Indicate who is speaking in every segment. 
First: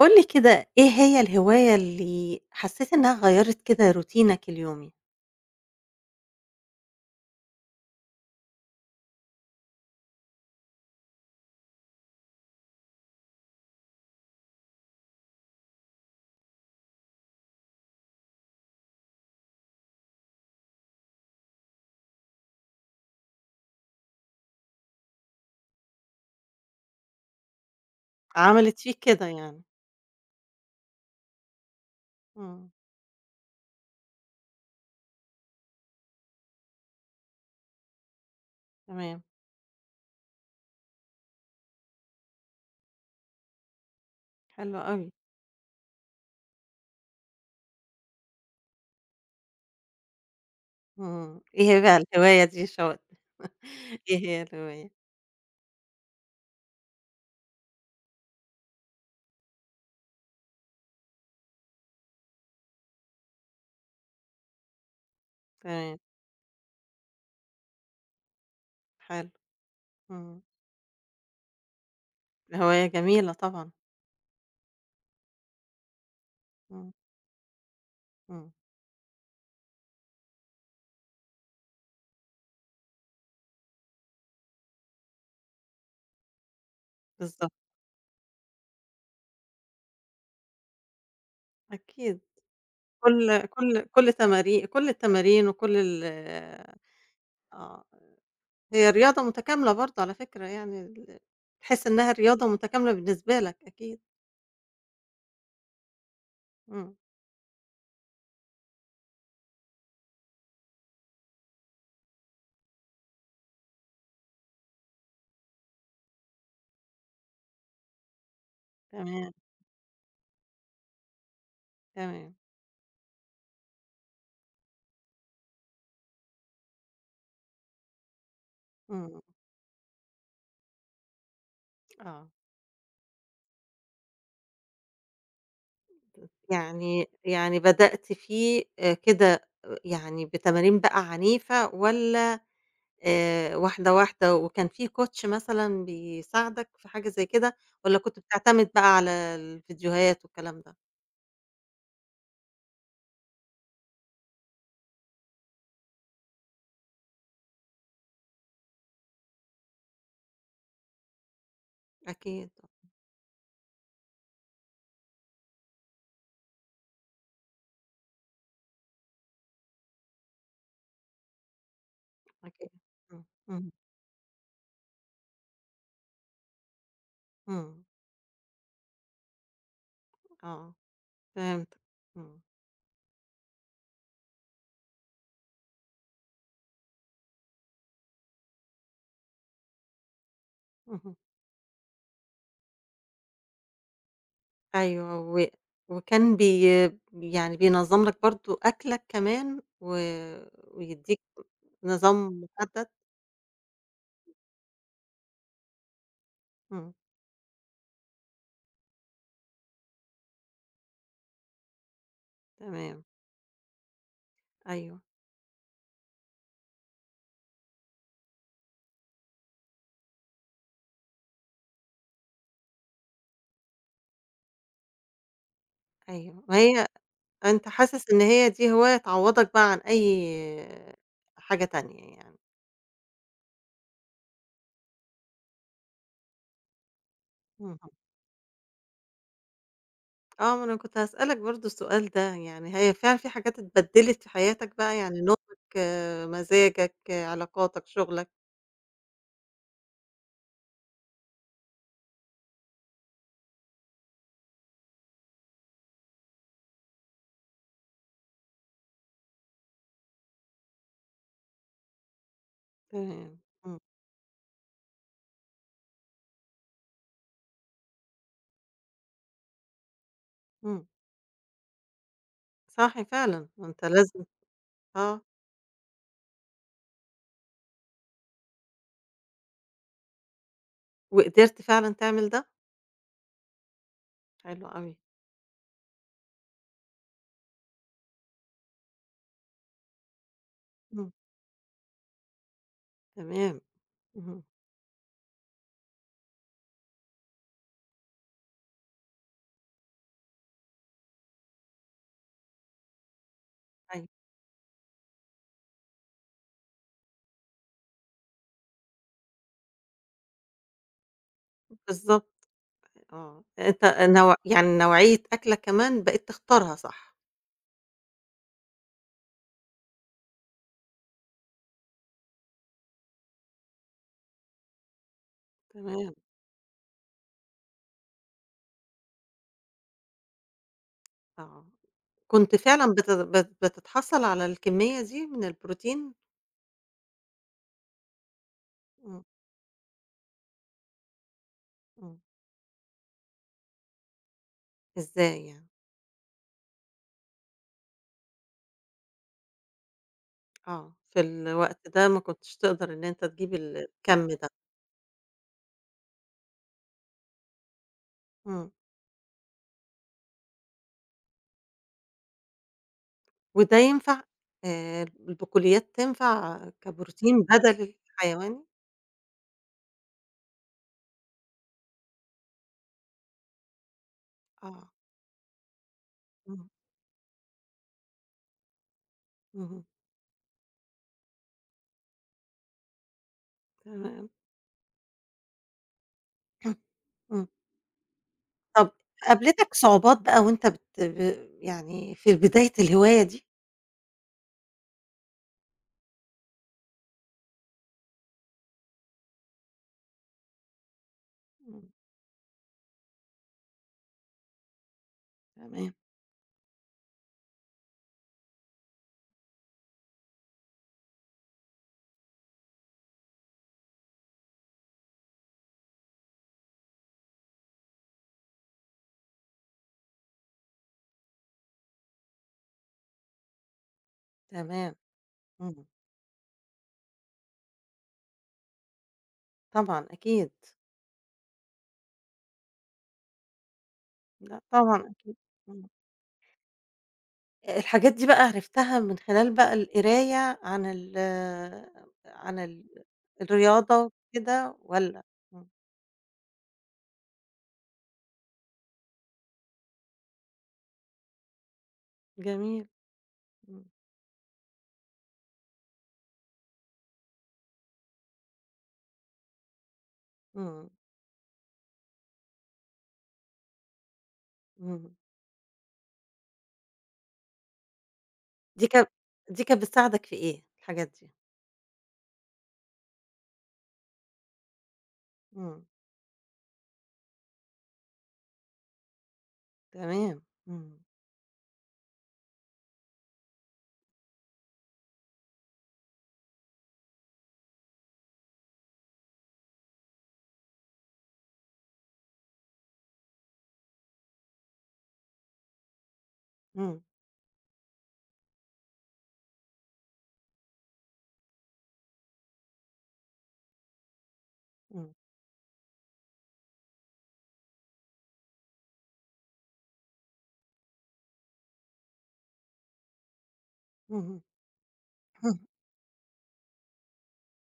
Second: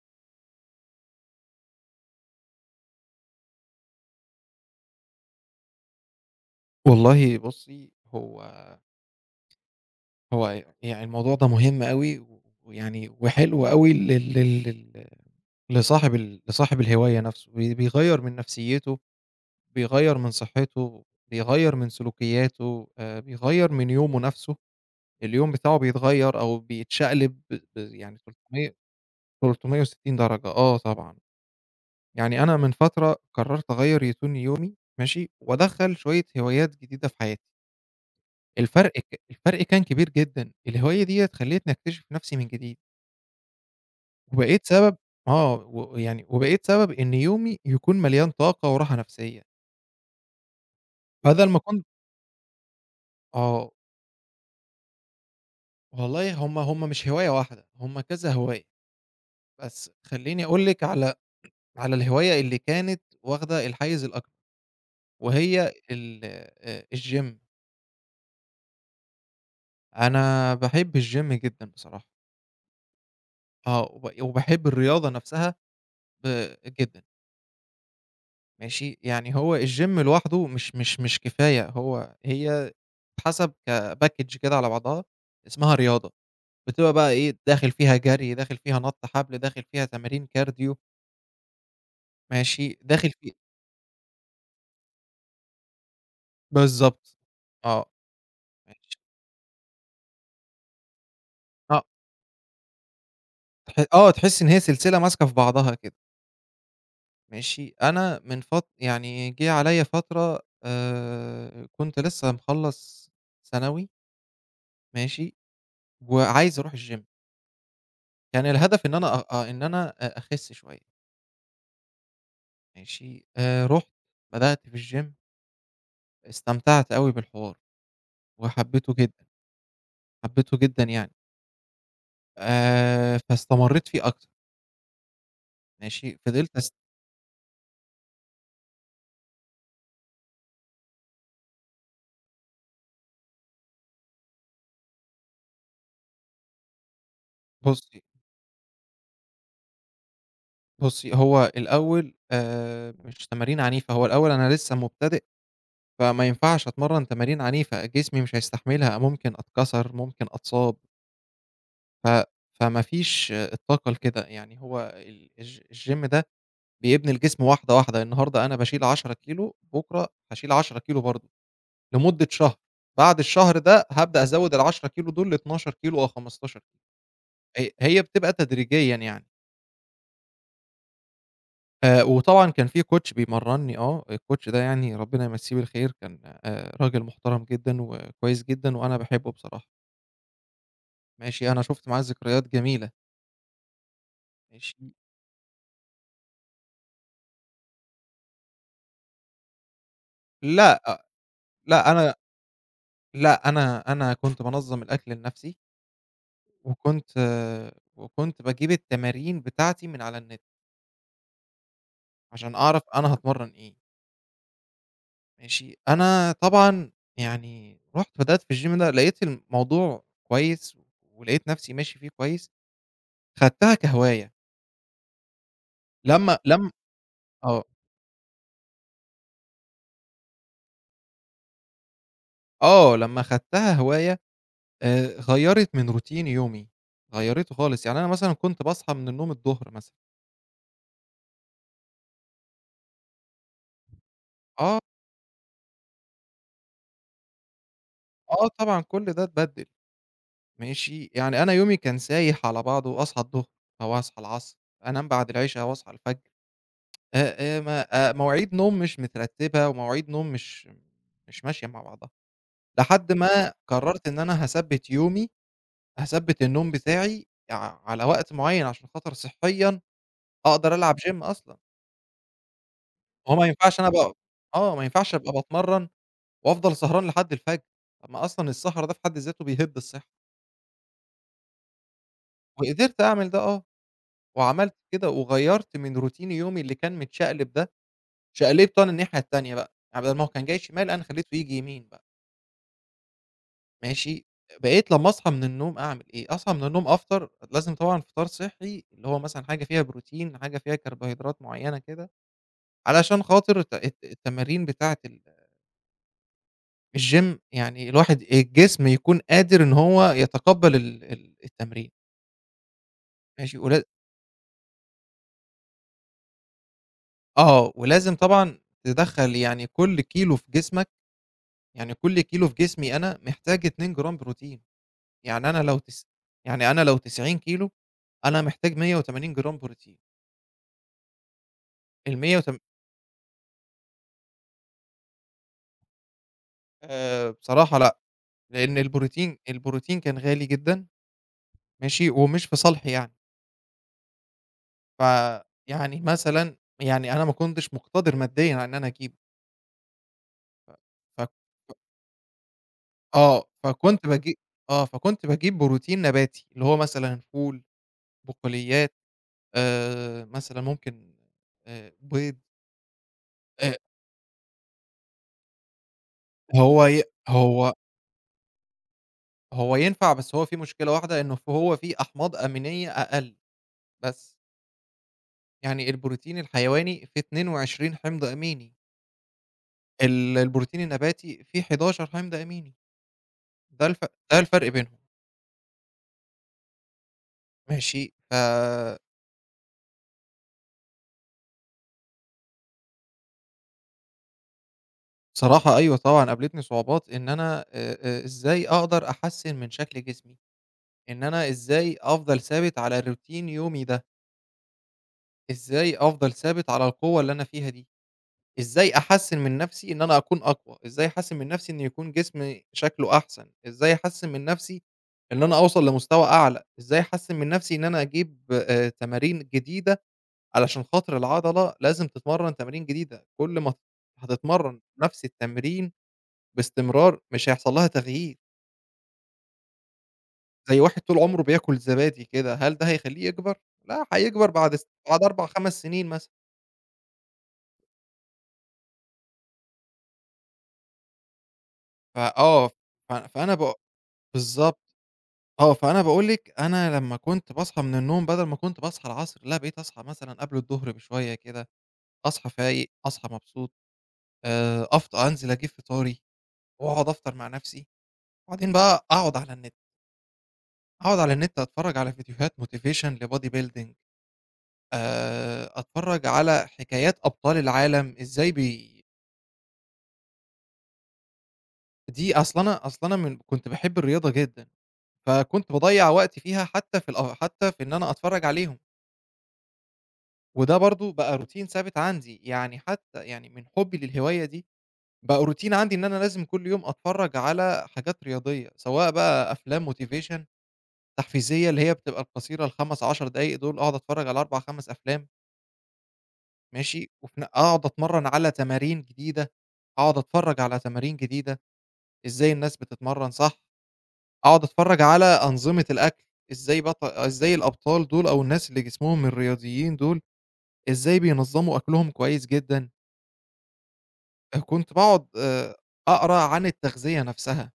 Speaker 1: قُل لي كده، إيه هي الهواية اللي حسّيت إنها غيّرِت كده روتينك اليومي؟
Speaker 2: والله بُصّي، هو يعني الموضوع ده مهم أوي، وحلو أوي لل لل لل لصاحب لصاحب الهواية نفسه، بيغيّر من نفسيته، بيغيّر من صحته، بيغيّر من سلوكياته، بيغيّر من يومه نفسه، اليوم بتاعه بيتغيّر أو بيتشقلب يعني 300
Speaker 1: عملت فيك كده يعني؟
Speaker 2: 360 درجة، آه طبعًا. يعني أنا
Speaker 1: إمم.
Speaker 2: من فترة قررت أغيّر روتين يومي، ماشي، وأدخّل شوية هوايات جديدة في حياتي.
Speaker 1: تمام.
Speaker 2: الفرق كان كبير جدًا، الهواية ديّة خلّتني أكتشف نفْسي من جديد، وبقيت
Speaker 1: حلو
Speaker 2: سبب.
Speaker 1: أوي.
Speaker 2: آه، وبقيت سبب إن يومي يكون مليان طاقة وراحة نفْسية،
Speaker 1: إمم.
Speaker 2: بدل ما
Speaker 1: إيه هي
Speaker 2: كنت.
Speaker 1: بقى الهواية دي؟ شوقتني.
Speaker 2: آه.
Speaker 1: إيه هي الهواية؟
Speaker 2: والله هُم مش هواية واحدة، هُم كذا هواية، بس خلّيني أقول لِك على على الهواية اللي كانت واخدة الحيّز الأكبر، وهي
Speaker 1: تمام.
Speaker 2: ال الgym.
Speaker 1: حلو. إمم.
Speaker 2: أنا باحب الgym جدًا بصراحة.
Speaker 1: هواية جميلة طبعًا.
Speaker 2: آه، وباحب الرياضة نفْسها ب
Speaker 1: إمم.
Speaker 2: جدًا.
Speaker 1: إمم.
Speaker 2: ماشي، يعني هو الgym لوحده مش مش كفاية، هي بتتحسب كpackage كده على بعضها، اسمها رياضة، بتبقى بقى إيه،
Speaker 1: بالضبط.
Speaker 2: داخل فيها جري، داخل فيها نَط حبل، داخل فيها تمارين كارديو،
Speaker 1: أكيد.
Speaker 2: ماشي، داخل في.
Speaker 1: كل التمارين وكل ال.
Speaker 2: بالضبط.
Speaker 1: آه،
Speaker 2: آه.
Speaker 1: هي
Speaker 2: ماشي.
Speaker 1: رياضة متكاملة برضه على فكرة، يعني ال.
Speaker 2: آه،
Speaker 1: تحس إنها رياضة متكاملة بالنسبة لك
Speaker 2: تح
Speaker 1: أكيد.
Speaker 2: آه، تحس إن هي سلسلة ماسكة في بعضها كده.
Speaker 1: إمم.
Speaker 2: ماشي، أنا من فت يعني جِه عليَّ فترة، كنت لسه مخلّص ثانوي، ماشي، وعايز أروح الgym. كان الهدف إن أنا أ
Speaker 1: تمام.
Speaker 2: أ إن أنا أ أخس شوية.
Speaker 1: تمام.
Speaker 2: ماشي، رُحت بدأت في الgym، استمتعت أوي بالحوار وحبيته
Speaker 1: إمم.
Speaker 2: جدًا، حبيته جدًا يعني.
Speaker 1: آه.
Speaker 2: فاستمريت فيه أكتر، ماشي، فضلت أس
Speaker 1: يعني بدأتِ فيه كده، آه، يعني بتمارين بقى عنيفة والّا واحدة، واحدة، وكان في coach مثلًا بيساعدك في حاجة زي كده، والّا
Speaker 2: بُصّي.
Speaker 1: كنت بتعتمد بقى على الفيديوهات والكلام ده؟
Speaker 2: بُصّي هو الأول، مش تمارين عنيفة، هو الأول أنا لسه مبتدئ، فما ينفعش أتمرّن تمارين عنيفة، جسمي مش هيستحملها، ممكن أتكسر، ممكن أتصاب، ف
Speaker 1: أكيد.
Speaker 2: فما فيش الطاقة لكده. يعني هو ال الج الgym ده بيبني الجسم واحدة، واحدة، النهارده أنا باشيل 10 كيلو، بُكرة هاشيل 10 كيلو برضه، لمدة شهر.
Speaker 1: أكيد.
Speaker 2: بعد
Speaker 1: إمم.
Speaker 2: الشهر
Speaker 1: إمم.
Speaker 2: ده هابدأ أزوّد ال10 كيلو دول ل12 كيلو أو 15 كيلو.
Speaker 1: إمم.
Speaker 2: هي بتبقى تدريجيًا يعني.
Speaker 1: آه، فهمتك. إمم.
Speaker 2: وطبعًا كان في coach بيمرّني. آه، الcoach ده يعني ربنا يمسّيه بالخير، كان راجل محترم جدًا وكويس جدًا وأنا باحبه بصراحة.
Speaker 1: اهم.
Speaker 2: ماشي، أنا شُفت معاه ذكريات جميلة، ماشي.
Speaker 1: أيوه، و وكان يعني بينظّم لك برضه أكلك كمان، و
Speaker 2: لأ. آه.
Speaker 1: ويدّيك
Speaker 2: لأ، أنا.
Speaker 1: نظام محدد؟
Speaker 2: لأ، أنا كنت بانظّم الأكل لنَفْسي.
Speaker 1: إمم.
Speaker 2: وكنت وكنت باجيب التمارين بتاعتي من على النت، عشان أعرف
Speaker 1: تمام.
Speaker 2: أنا هاتمرّن إيه.
Speaker 1: أيوه.
Speaker 2: ماشي، أنا طبعًا يعني رُحت بدأت في الgym ده، لقيت الموضوع كويس، ولقيت نفسي ماشي فيه كويس، خدتها كهواية. لمّا
Speaker 1: أيوه، ما
Speaker 2: لم
Speaker 1: هي،
Speaker 2: آه.
Speaker 1: أنت حاسس إن هي دي هواية تعوّضك بقى عن أي حاجة تانية يعني؟
Speaker 2: آه، لمّا خدتها هواية، غيّرت من روتين يومي، غيّرته
Speaker 1: اهم.
Speaker 2: خالص. يعني أنا مثلًا كنت باصحى من النوم الضهر مثلًا.
Speaker 1: آه، ما أنا كنت هاسألك برضه السؤال ده، يعني هي فعلًا في حاجات اتبدلت في حياتك
Speaker 2: آه.
Speaker 1: بقى، يعني نومك، آه، مزاجك، آه، علاقاتك، شغلك.
Speaker 2: آه طبعًا كل ده اتبدِّل. ماشي، يعني أنا يومي كان سايح على بعضه، أصحى الضهر أو أصحى العصر، أنام بعد العشا وأصحى الفجر، ما مواعيد نوم مش مترتبة ومواعيد نوم مش ماشية مع بعضها، لحد
Speaker 1: تمام.
Speaker 2: ما
Speaker 1: إمم.
Speaker 2: قررت إن أنا هاثبّت يومي، هاثبّت النوم بتاعي ع على وقت معين، عشان خاطر صحيًا أقدر
Speaker 1: إمم.
Speaker 2: ألعب gym أصلًا.
Speaker 1: صح
Speaker 2: ما هو ما
Speaker 1: فعلًا، ما
Speaker 2: ينفعش
Speaker 1: أنت
Speaker 2: أنا ابقى
Speaker 1: لازم.
Speaker 2: آه، ما ينفعش
Speaker 1: آه،
Speaker 2: أبقى باتمرن وأفضل سهران لحد الفجر، طب ما أصلًا السهر ده في حد ذاته بيهِد الصحة.
Speaker 1: وقدرت فعلًا تعمل ده؟
Speaker 2: وقدرت أعمل ده آه.
Speaker 1: حلو
Speaker 2: وعملت
Speaker 1: أوي.
Speaker 2: كده وغيّرت من روتين يومي اللي كان متشقلب ده، شقلبته أنا الناحية التانية بقى، يعني بدل ما هو كان جاي شمال أنا
Speaker 1: إمم.
Speaker 2: خلّيته ييجي يمين بقى،
Speaker 1: تمام.
Speaker 2: ماشي.
Speaker 1: اهم.
Speaker 2: بقيت لمّا أصحى من النوم أعمل إيه، أصحى من النوم أفطر، لازم طبعًا فطار صحّي اللي هو مثلًا حاجة فيها بروتين، حاجة فيها كربوهيدرات معيّنة كده، علشان خاطر
Speaker 1: أيوه.
Speaker 2: التمارين بتاعة الgym، يعني الواحد الجسم يكون قادر إن هو يتقبّل ال ال التمرين
Speaker 1: بالضبط. آه،
Speaker 2: ماشي.
Speaker 1: أنت نوع يعني نوعية أكلة كمان بقيت تختارها صح؟
Speaker 2: آه، ولازم طبعًا تدخّل، يعني كل كيلو في جسمك، يعني كل كيلو في جسمي أنا محتاج 2 جرام بروتين. يعني أنا لو تس
Speaker 1: تمام.
Speaker 2: يعني أنا لو 90 كيلو أنا محتاج 180 جرام بروتين.
Speaker 1: آه،
Speaker 2: ال100
Speaker 1: كنت
Speaker 2: وتم
Speaker 1: فعلًا بت بت بتتحصل على الكمية دي من البروتين؟
Speaker 2: بصراحة لأ، لإن
Speaker 1: إمم.
Speaker 2: البروتين كان غالي جدًا، ماشي،
Speaker 1: إمم.
Speaker 2: ومش في صالحي يعني.
Speaker 1: إزاي يعني؟
Speaker 2: فيعني مثلًا يعني أنا ما كنتش مقتدر ماديًا على إن أنا أجيبه.
Speaker 1: آه، في
Speaker 2: ف
Speaker 1: الوقت ده ما كنتش تقدر إن أنت
Speaker 2: آه،
Speaker 1: تجيب
Speaker 2: فكنت
Speaker 1: الكم
Speaker 2: باجي
Speaker 1: ده.
Speaker 2: آه، فكنت باجيب بروتين نباتي، اللي هو مثلًا فول،
Speaker 1: إمم.
Speaker 2: بقوليات، مثلًا ممكن بيض. آآ
Speaker 1: وده ينفع. آآ، البقوليات تنفع
Speaker 2: هو ي
Speaker 1: كبروتين
Speaker 2: هو
Speaker 1: بدل الحيواني؟
Speaker 2: هو ينفع، بس هو في مشكلة واحدة، إنه ف هو فيه أحماض أمينية أقل بس.
Speaker 1: آه.
Speaker 2: يعني البروتين
Speaker 1: إمم.
Speaker 2: الحيواني فيه 22 حمض أميني،
Speaker 1: اهم.
Speaker 2: البروتين النباتي فيه 11 حمض أميني. ده الف
Speaker 1: تمام.
Speaker 2: ده الفرق بينهم،
Speaker 1: إمم.
Speaker 2: ماشي.
Speaker 1: طب قابلتك صعوبات بقى وأنت بت ب يعني في بداية الهواية دي؟
Speaker 2: بصراحة أيوه طبعًا قابلتني صعوبات، إن أنا إزاي أقدر أحسّن من شكل جسمي، إن أنا
Speaker 1: إمم.
Speaker 2: إزاي أفضل ثابت على روتين يومي ده،
Speaker 1: تمام.
Speaker 2: إزاي أفضل ثابت على القوة اللي أنا فيها دي. إزاي أحسّن من نَفْسي إن أنا أكون أقوى، إزاي أحسّن من نَفْسي إن يكون جسمي شكله أحسن، إزاي أحسّن من نَفْسي إن أنا أوصل لمستوى أعلى، إزاي أحسّن من نَفْسي إن أنا أجيب تمارين جديدة، علشان خاطر العضلة لازم تتمرّن تمارين جديدة. كل ما هتتمرّن
Speaker 1: تمام.
Speaker 2: نَفْس
Speaker 1: إمم.
Speaker 2: التمرين باستمرار مش هيحصل لها تغيير،
Speaker 1: طبعًا أكيد.
Speaker 2: زي واحد طول عمره بياكل زبادي كده، هل ده هيخلّيه يكبر؟ لأ، هيكبر
Speaker 1: لأ
Speaker 2: بعد س
Speaker 1: طبعًا
Speaker 2: بعد
Speaker 1: أكيد.
Speaker 2: 4، 5
Speaker 1: إمم.
Speaker 2: سنين مثلًا.
Speaker 1: الحاجات دي بقى عرفتها من خلال بقى القراية عن ال عن
Speaker 2: فآه،
Speaker 1: ال
Speaker 2: ف فأنا ب
Speaker 1: الرياضة وكده
Speaker 2: بالضبط.
Speaker 1: والّا. إمم.
Speaker 2: آه، فأنا باقول لِك أنا لمّا كنت باصحى من النوم بدل ما كنت باصحى العصر، لأ بقيت أصحى مثلًا قبل الضهر بشوية كده، أصحى
Speaker 1: جميل.
Speaker 2: فايق، أصحى مبسوط.
Speaker 1: إمم.
Speaker 2: أفط أنزل أجيب فطاري وأقعد أفطر مع نفسي، وبعدين بقى أقعد على النت.
Speaker 1: إمم.
Speaker 2: أقعد على النت أتفرّج على فيديوهات motivation لbody building،
Speaker 1: إمم.
Speaker 2: أتفرّج على حكايات أبطال العالم إزاي
Speaker 1: دي
Speaker 2: بي
Speaker 1: كان دي كانت بتساعدك في إيه الحاجات دي؟
Speaker 2: دي أصل أنا، أصل أنا من كنت باحب الرياضة جدًا، فكنت
Speaker 1: إمم.
Speaker 2: باضيّع وقتي فيها حتى في الأ حتى في إن أنا أتفرّج عليهم.
Speaker 1: تمام.
Speaker 2: وده
Speaker 1: إمم.
Speaker 2: برضه بقى روتين ثابت عندي، يعني حتى يعني من حُبّي للهواية دي، بقى روتين عندي إن أنا لازم كل يوم أتفرّج على حاجات رياضية، سواء بقى أفلام motivation تحفيزية اللي هي بتبقى القصيرة ال5، 10 دقايق دول، أقعد أتفرّج على 4، 5 أفلام.
Speaker 1: إمم.
Speaker 2: ماشي، وفي ن أقعد أتمرّن على تمارين جديدة، أقعد أتفرّج على تمارين جديدة، إزاي الناس بتتمرّن صح، أقعد أتفرّج
Speaker 1: إمم.
Speaker 2: على أنظمة الأكل، إزاي الأبطال دول أو الناس اللي جسمهم الرياضيين دول، إزاي بينظّموا أكلهم كويس جدًا.
Speaker 1: اهم.
Speaker 2: كنت باقعد
Speaker 1: إمم.
Speaker 2: أقرا عن التغذية نفسها،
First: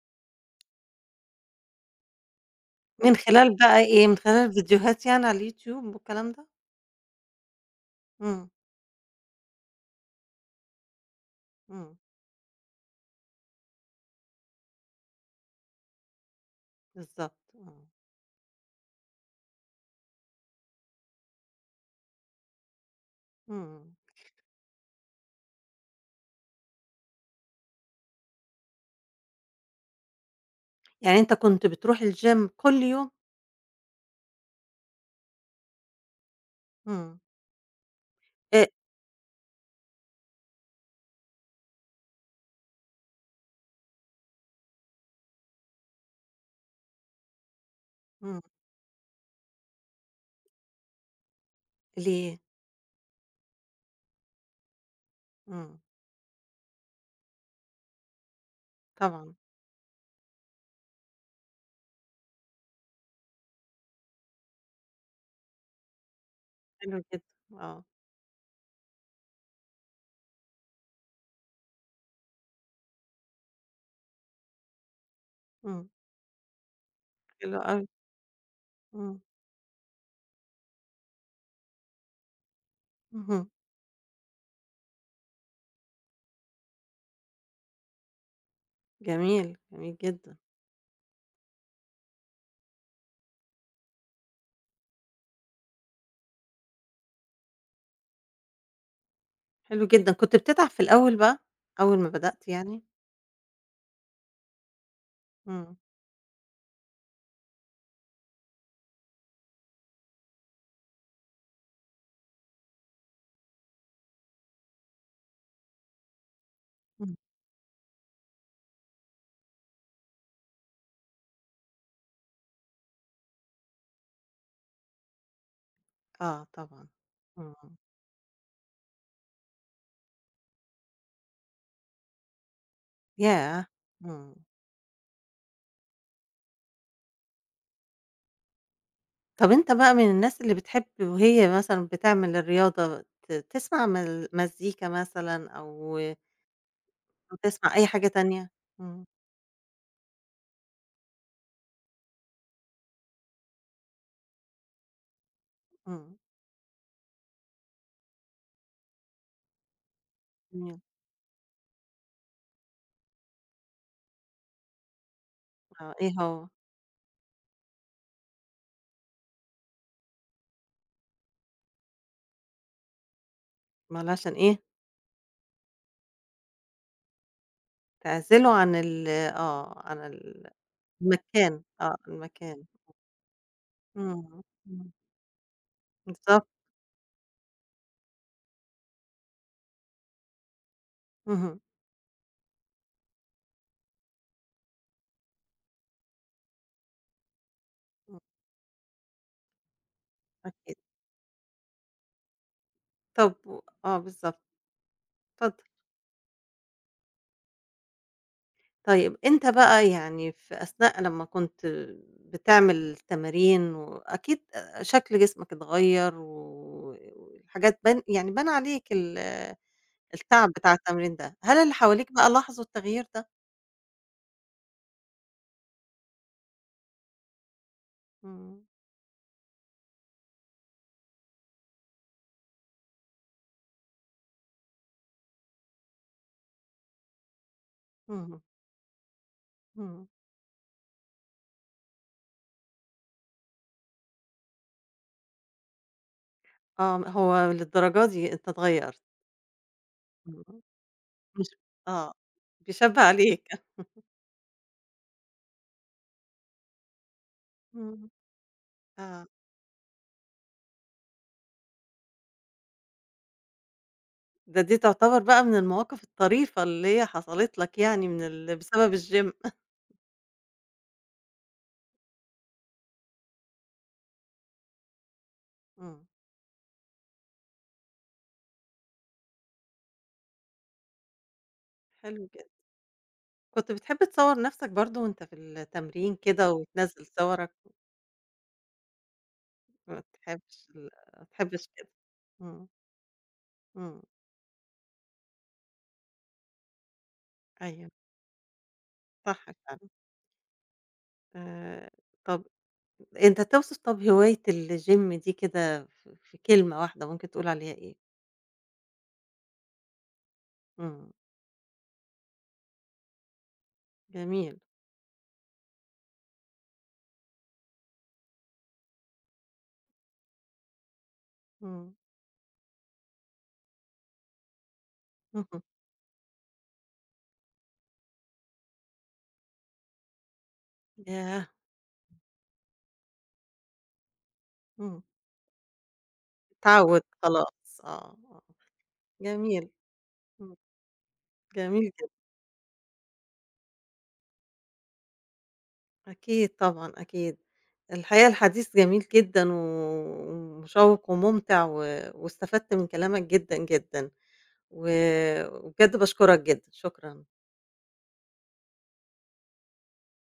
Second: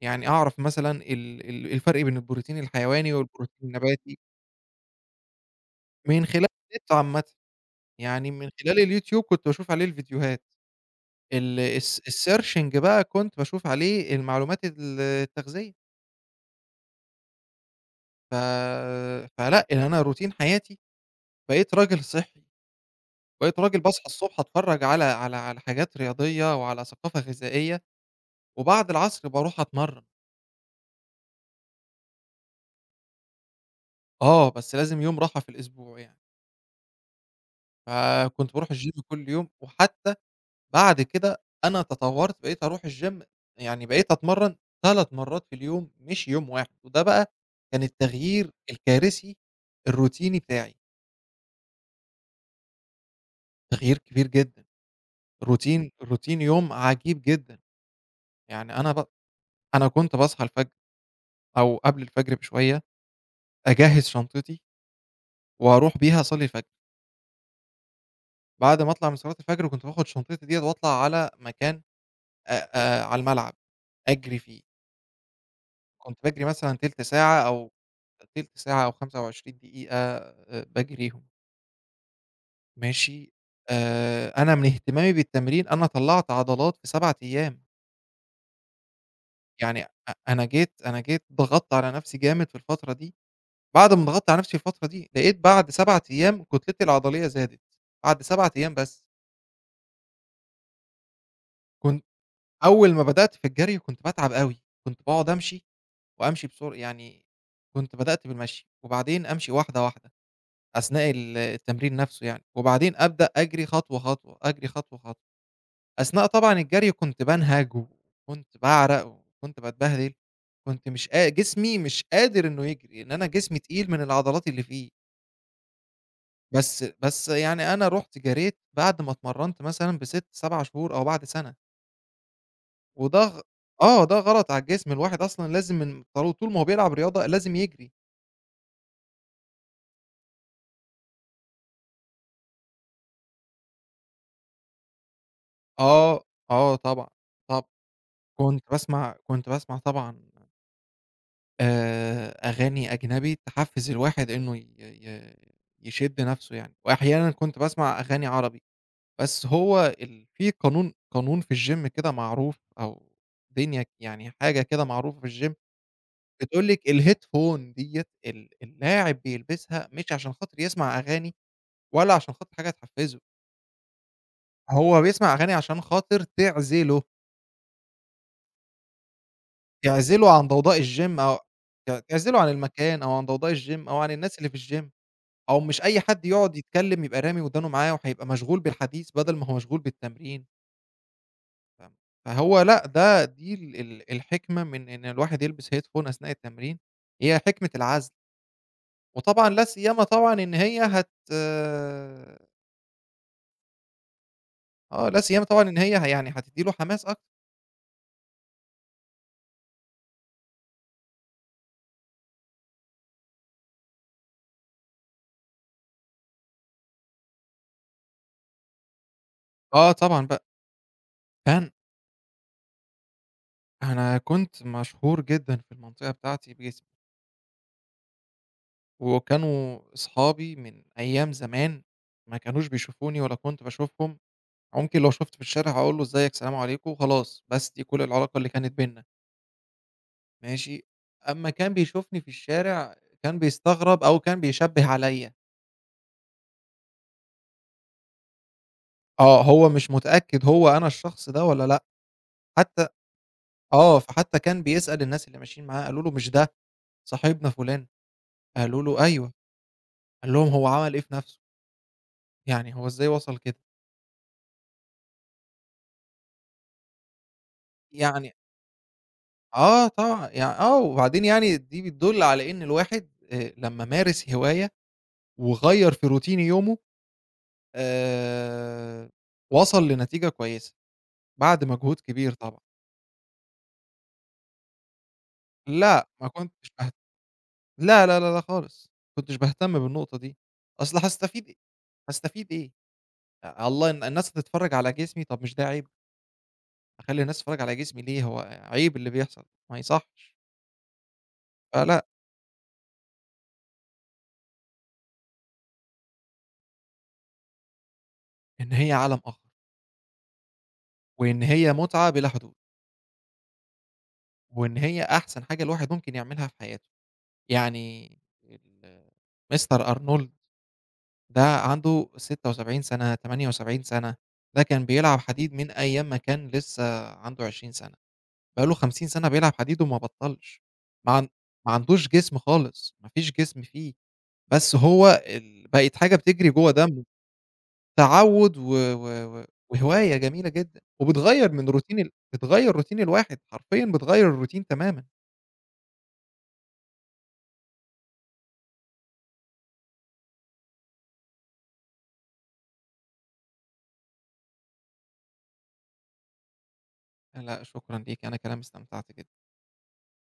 Speaker 2: يعني أعرف مثلًا ال ال الفرق بين البروتين الحيواني
Speaker 1: من خلال
Speaker 2: والبروتين
Speaker 1: بقى إيه، من
Speaker 2: النباتي،
Speaker 1: خلال الفيديوهات يعني على اليوتيوب
Speaker 2: من
Speaker 1: والكلام ده؟
Speaker 2: خلال النت عامةً، يعني
Speaker 1: إمم.
Speaker 2: من خلال اليوتيوب كنت باشوف عليه الفيديوهات، ال
Speaker 1: إمم.
Speaker 2: الس الsearching بقى كنت باشوف عليه المعلومات التغذية.
Speaker 1: بالضبط. آه.
Speaker 2: ف فلأ، يعني أنا روتين حياتي بقيت راجل صحّي، بقيت راجل
Speaker 1: إمم.
Speaker 2: باصحى الصبح أتفرّج على على حاجات رياضية وعلى ثقافة غذائية، وبعد العصر باروح أتمرّن.
Speaker 1: يعني أنت كنت بتروح الgym كل يوم؟
Speaker 2: آه، بس لازم يوم راحة في الأسبوع يعني.
Speaker 1: إمم.
Speaker 2: فكنت
Speaker 1: آآ
Speaker 2: باروح الgym كل يوم، وحتى بعد كده أنا تطوّرت بقيت أروح الgym، يعني بقيت أتمرّن 3 مرّات في اليوم مش يوم واحد. وده بقى كان
Speaker 1: إمم.
Speaker 2: التغيير الكارثي الروتيني بتاعي،
Speaker 1: ليه؟
Speaker 2: تغيير كبير جدًا،
Speaker 1: إمم.
Speaker 2: روتين يوم عجيب جدًا. يعني أنا ب
Speaker 1: طبعًا.
Speaker 2: أنا كنت باصحى الفجر أو قبل الفجر بشوية، أجهّز شنطتي وأروح بيها أصلّي الفجر.
Speaker 1: حلو جدًا. آه.
Speaker 2: بعد ما أطلع من صلاة الفجر كنت باخد شنطتي ديّة وأطلع على مكان، على الملعب أجري فيه.
Speaker 1: إمم.
Speaker 2: كنت باجري مثلًا تِلت ساعة
Speaker 1: حلو
Speaker 2: أو
Speaker 1: أوي.
Speaker 2: تِلت ساعة أو
Speaker 1: إمم.
Speaker 2: 25 دقيقة باجريهم ماشي.
Speaker 1: اهم.
Speaker 2: أنا من اهتمامي بالتمرين أنا طلّعت عضلات في 7 أيام.
Speaker 1: جميل،
Speaker 2: يعني أ
Speaker 1: جميل جدًا.
Speaker 2: أنا جيت ضغطت على نفسي جامد في الفترة دي، بعد ما ضغطت على نفسي الفترة دي لقيت بعد 7 أيام كتلتي العضلية زادت، بعد 7 أيام بس.
Speaker 1: حلو جدًا. كنت بتتعب في الأول بقى، أول
Speaker 2: كنت
Speaker 1: ما بدأت يعني؟
Speaker 2: أول ما بدأت في الجري كنت باتعب أوي، كنت باقعد أمشي
Speaker 1: إمم.
Speaker 2: وأمشي بسر يعني كنت بدأت بالمشي وبعدين أمشي واحدة واحدة. أثناء التمرين نفسه يعني، وبعدين أبدأ أجري خطوة، خطوة، أجري خطوة، خطوة. أثناء طبعًا الجري
Speaker 1: إمم.
Speaker 2: كنت بانهج وكنت باعرق وكنت باتبهدل، كنت مش قا جسمي مش قادر إنه يجري، لإن أنا جسمي تقيل من العضلات اللي فيه.
Speaker 1: آه
Speaker 2: بس
Speaker 1: طبعًا.
Speaker 2: بس يعني
Speaker 1: إمم.
Speaker 2: أنا رُحت جريت بعد ما اتمرنت مثلًا ب6، 7 شهور أو بعد سنة، وده غ
Speaker 1: ياه!
Speaker 2: آه، ده
Speaker 1: إمم.
Speaker 2: غلط على الجسم، الواحد أصلًا لازم من طالو طول ما هو بيلعب رياضة لازم يجري.
Speaker 1: طب أنت بقى من الناس اللي بتحب وهي مثلًا بتعمل الرياضة تسمع مزيكا مثلًا، أو
Speaker 2: آه. آه طبعًا.
Speaker 1: أو
Speaker 2: طب
Speaker 1: تسمع أي حاجة تانية؟ إمم.
Speaker 2: كنت باسمع طبعًا أغاني أجنبي تحفّز الواحد إنه ي ي
Speaker 1: إمم.
Speaker 2: يشِد نَفْسه يعني، وأحيانًا كنت باسمع أغاني عربي. بس هو ال في
Speaker 1: جميل.
Speaker 2: قانون في الgym كده معروف أو دنيا يعني حاجة كده معروفة في الgym،
Speaker 1: آه. إيه هو؟
Speaker 2: بتقول لِك الheadphone ديّة اللاعب بيلبسها مش عشان خاطر يسمع أغاني ولا عشان خاطر حاجة تحفّزه،
Speaker 1: ما هو علشان إيه،
Speaker 2: هو بيسمع أغاني عشان خاطر تعزله،
Speaker 1: تعزله عن ال آه، عن
Speaker 2: تعزله عن ضوضاء الgym، أو
Speaker 1: المكان، آه،
Speaker 2: تعزله عن
Speaker 1: المكان.
Speaker 2: المكان أو عن ضوضاء الgym أو عن الناس
Speaker 1: إمم.
Speaker 2: اللي في الgym.
Speaker 1: إمم.
Speaker 2: أو مش أي حد
Speaker 1: بالضبط.
Speaker 2: يقعد يتكلّم يبقى رامي ودانه معاه وهيبقى مشغول بالحديث بدل ما هو مشغول بالتمرين.
Speaker 1: اهم.
Speaker 2: ف فهو لأ، ده دي ال ال الحكمة من إن الواحد يلبس headphone أثناء التمرين، هي حكمة العزل.
Speaker 1: إمم.
Speaker 2: وطبعًا لا سيما طبعًا إن
Speaker 1: أكيد.
Speaker 2: هي هت
Speaker 1: طب آه، بالضبط.
Speaker 2: آه، لا سيما
Speaker 1: اتفضل.
Speaker 2: طبعًا إن هي ه يعني هتدّي له حماس أكتر.
Speaker 1: طيب أنت بقى يعني في أثناء لمّا كنت بتعمل تمارين، وأكيد شكل جسمك اتغيّر، و والحاجات يعني عليك
Speaker 2: آه طبعًا بقى.
Speaker 1: التعب بتاع التمرين ده، هل
Speaker 2: كان
Speaker 1: اللي حواليك بقى لاحظوا التغيير ده؟
Speaker 2: أنا كنت مشهور جدًا في المنطقة بتاعتي باسمي،
Speaker 1: إمم.
Speaker 2: وكانوا أصحابي من أيام زمان ما كانوش بيشوفوني ولا كنت باشوفهم. أو ممكن لو شُفته في الشارع هاقول له إزيك، سلام عليكم، خلاص، بس دي كل العلاقة
Speaker 1: اهم.
Speaker 2: اللي كانت بيننا،
Speaker 1: إمم.
Speaker 2: ماشي. أمّا كان بيشوفني في الشارع كان بيستغرب أو كان بيشبّه عليَّ.
Speaker 1: آه، هو للدرجة دي أنت اتغيّرت.
Speaker 2: آه، هو مش متأكد
Speaker 1: إمم.
Speaker 2: هو أنا الشخص ده
Speaker 1: مش،
Speaker 2: والّا لأ.
Speaker 1: آه،
Speaker 2: حتى
Speaker 1: بيشبّق عليك.
Speaker 2: آه، فحتى كان بيسأل الناس اللي ماشيين معاه، قالوا له: "مش ده صاحبنا فلان؟"
Speaker 1: إمم.
Speaker 2: قالوا له:
Speaker 1: آه.
Speaker 2: "أيوه." قال لهم: "هو عمل إيه في نَفْسه؟ يعني هو إزاي وصل كده؟"
Speaker 1: دي تعتبر بقى من المواقف الطريفة اللي هي حصلت لك يعني من
Speaker 2: يعني
Speaker 1: ال بسبب الgym.
Speaker 2: آه طبعًا، يعني آه، وبعدين يعني دي بتدُل على إن الواحد لمّا مارس هواية وغيّر
Speaker 1: إمم.
Speaker 2: في روتين يومه، آآ، وصل لنتيجة كويسة، بعد مجهود
Speaker 1: حلو
Speaker 2: كبير
Speaker 1: جدًا.
Speaker 2: طبعًا.
Speaker 1: كنت بتحب تصوّر نَفْسك برضه وأنت في
Speaker 2: لأ،
Speaker 1: التمرين
Speaker 2: ما
Speaker 1: كده
Speaker 2: كنتش باهت
Speaker 1: وتنزّل صورك؟
Speaker 2: لا، لا، لا، لا خالص، ما كنتش باهتم
Speaker 1: ما
Speaker 2: بالنقطة دي،
Speaker 1: بتحبش ال
Speaker 2: أصل
Speaker 1: ما
Speaker 2: هاستفيد إيه
Speaker 1: بتحبش كده.
Speaker 2: هاستفيد
Speaker 1: إمم.
Speaker 2: إيه؟ أ الله
Speaker 1: إمم.
Speaker 2: الن الناس هتتفرّج على جسمي، طب مش ده عيب؟ أخلّي الناس تتفرّج على
Speaker 1: أيوه،
Speaker 2: جسمي ليه؟ هو عيب اللي بيحصل،
Speaker 1: صح
Speaker 2: ما
Speaker 1: فعلًا.
Speaker 2: يصحّش.
Speaker 1: آآ،
Speaker 2: فلأ،
Speaker 1: طَب أنت توصف طَب هواية الgym دي كده، في كلمة واحدة ممكن تقول عليها إيه؟
Speaker 2: إن هي عالم آخر،
Speaker 1: إمم.
Speaker 2: وإن هي متعة بلا حدود،
Speaker 1: جميل.
Speaker 2: وإن هي أحسن حاجة الواحد ممكن يعملها في حياته. يعني ال Mr. Arnold ده
Speaker 1: إمم.
Speaker 2: عنده 76 سنة، 78 سنة، ده كان بيلعب حديد
Speaker 1: اهم.
Speaker 2: من أيام ما كان لسه عنده 20 سنة، بقى له 50 سنة بيلعب حديد وما بطّلش. ما عن
Speaker 1: ياه!
Speaker 2: ما عندوش جسم خالص، ما فيش جسم فيه، بس
Speaker 1: إمم.
Speaker 2: هو ال بقت حاجة بتجري جوّه
Speaker 1: اتعوّد
Speaker 2: دمه.
Speaker 1: خلاص، آه، آه.
Speaker 2: تعوُّد و و و
Speaker 1: جميل.
Speaker 2: وهواية جميلة
Speaker 1: إمم.
Speaker 2: جدًا، وبتغيّر من
Speaker 1: جميل
Speaker 2: روتين
Speaker 1: جدًا.
Speaker 2: ال بتغيّر روتين الواحد، حرفيًا بتغيّر الروتين تمامًا.
Speaker 1: أكيد، طبعًا أكيد. الحقيقة، الحديث جميل جدًا و ومشوّق وممتع، و واستفدت من كلامك جدًا جدًا. و وبجد باشكرك جدًا. شكرًا.
Speaker 2: لأ شكرًا ليكِ، أنا كمان استمتعت جدًا.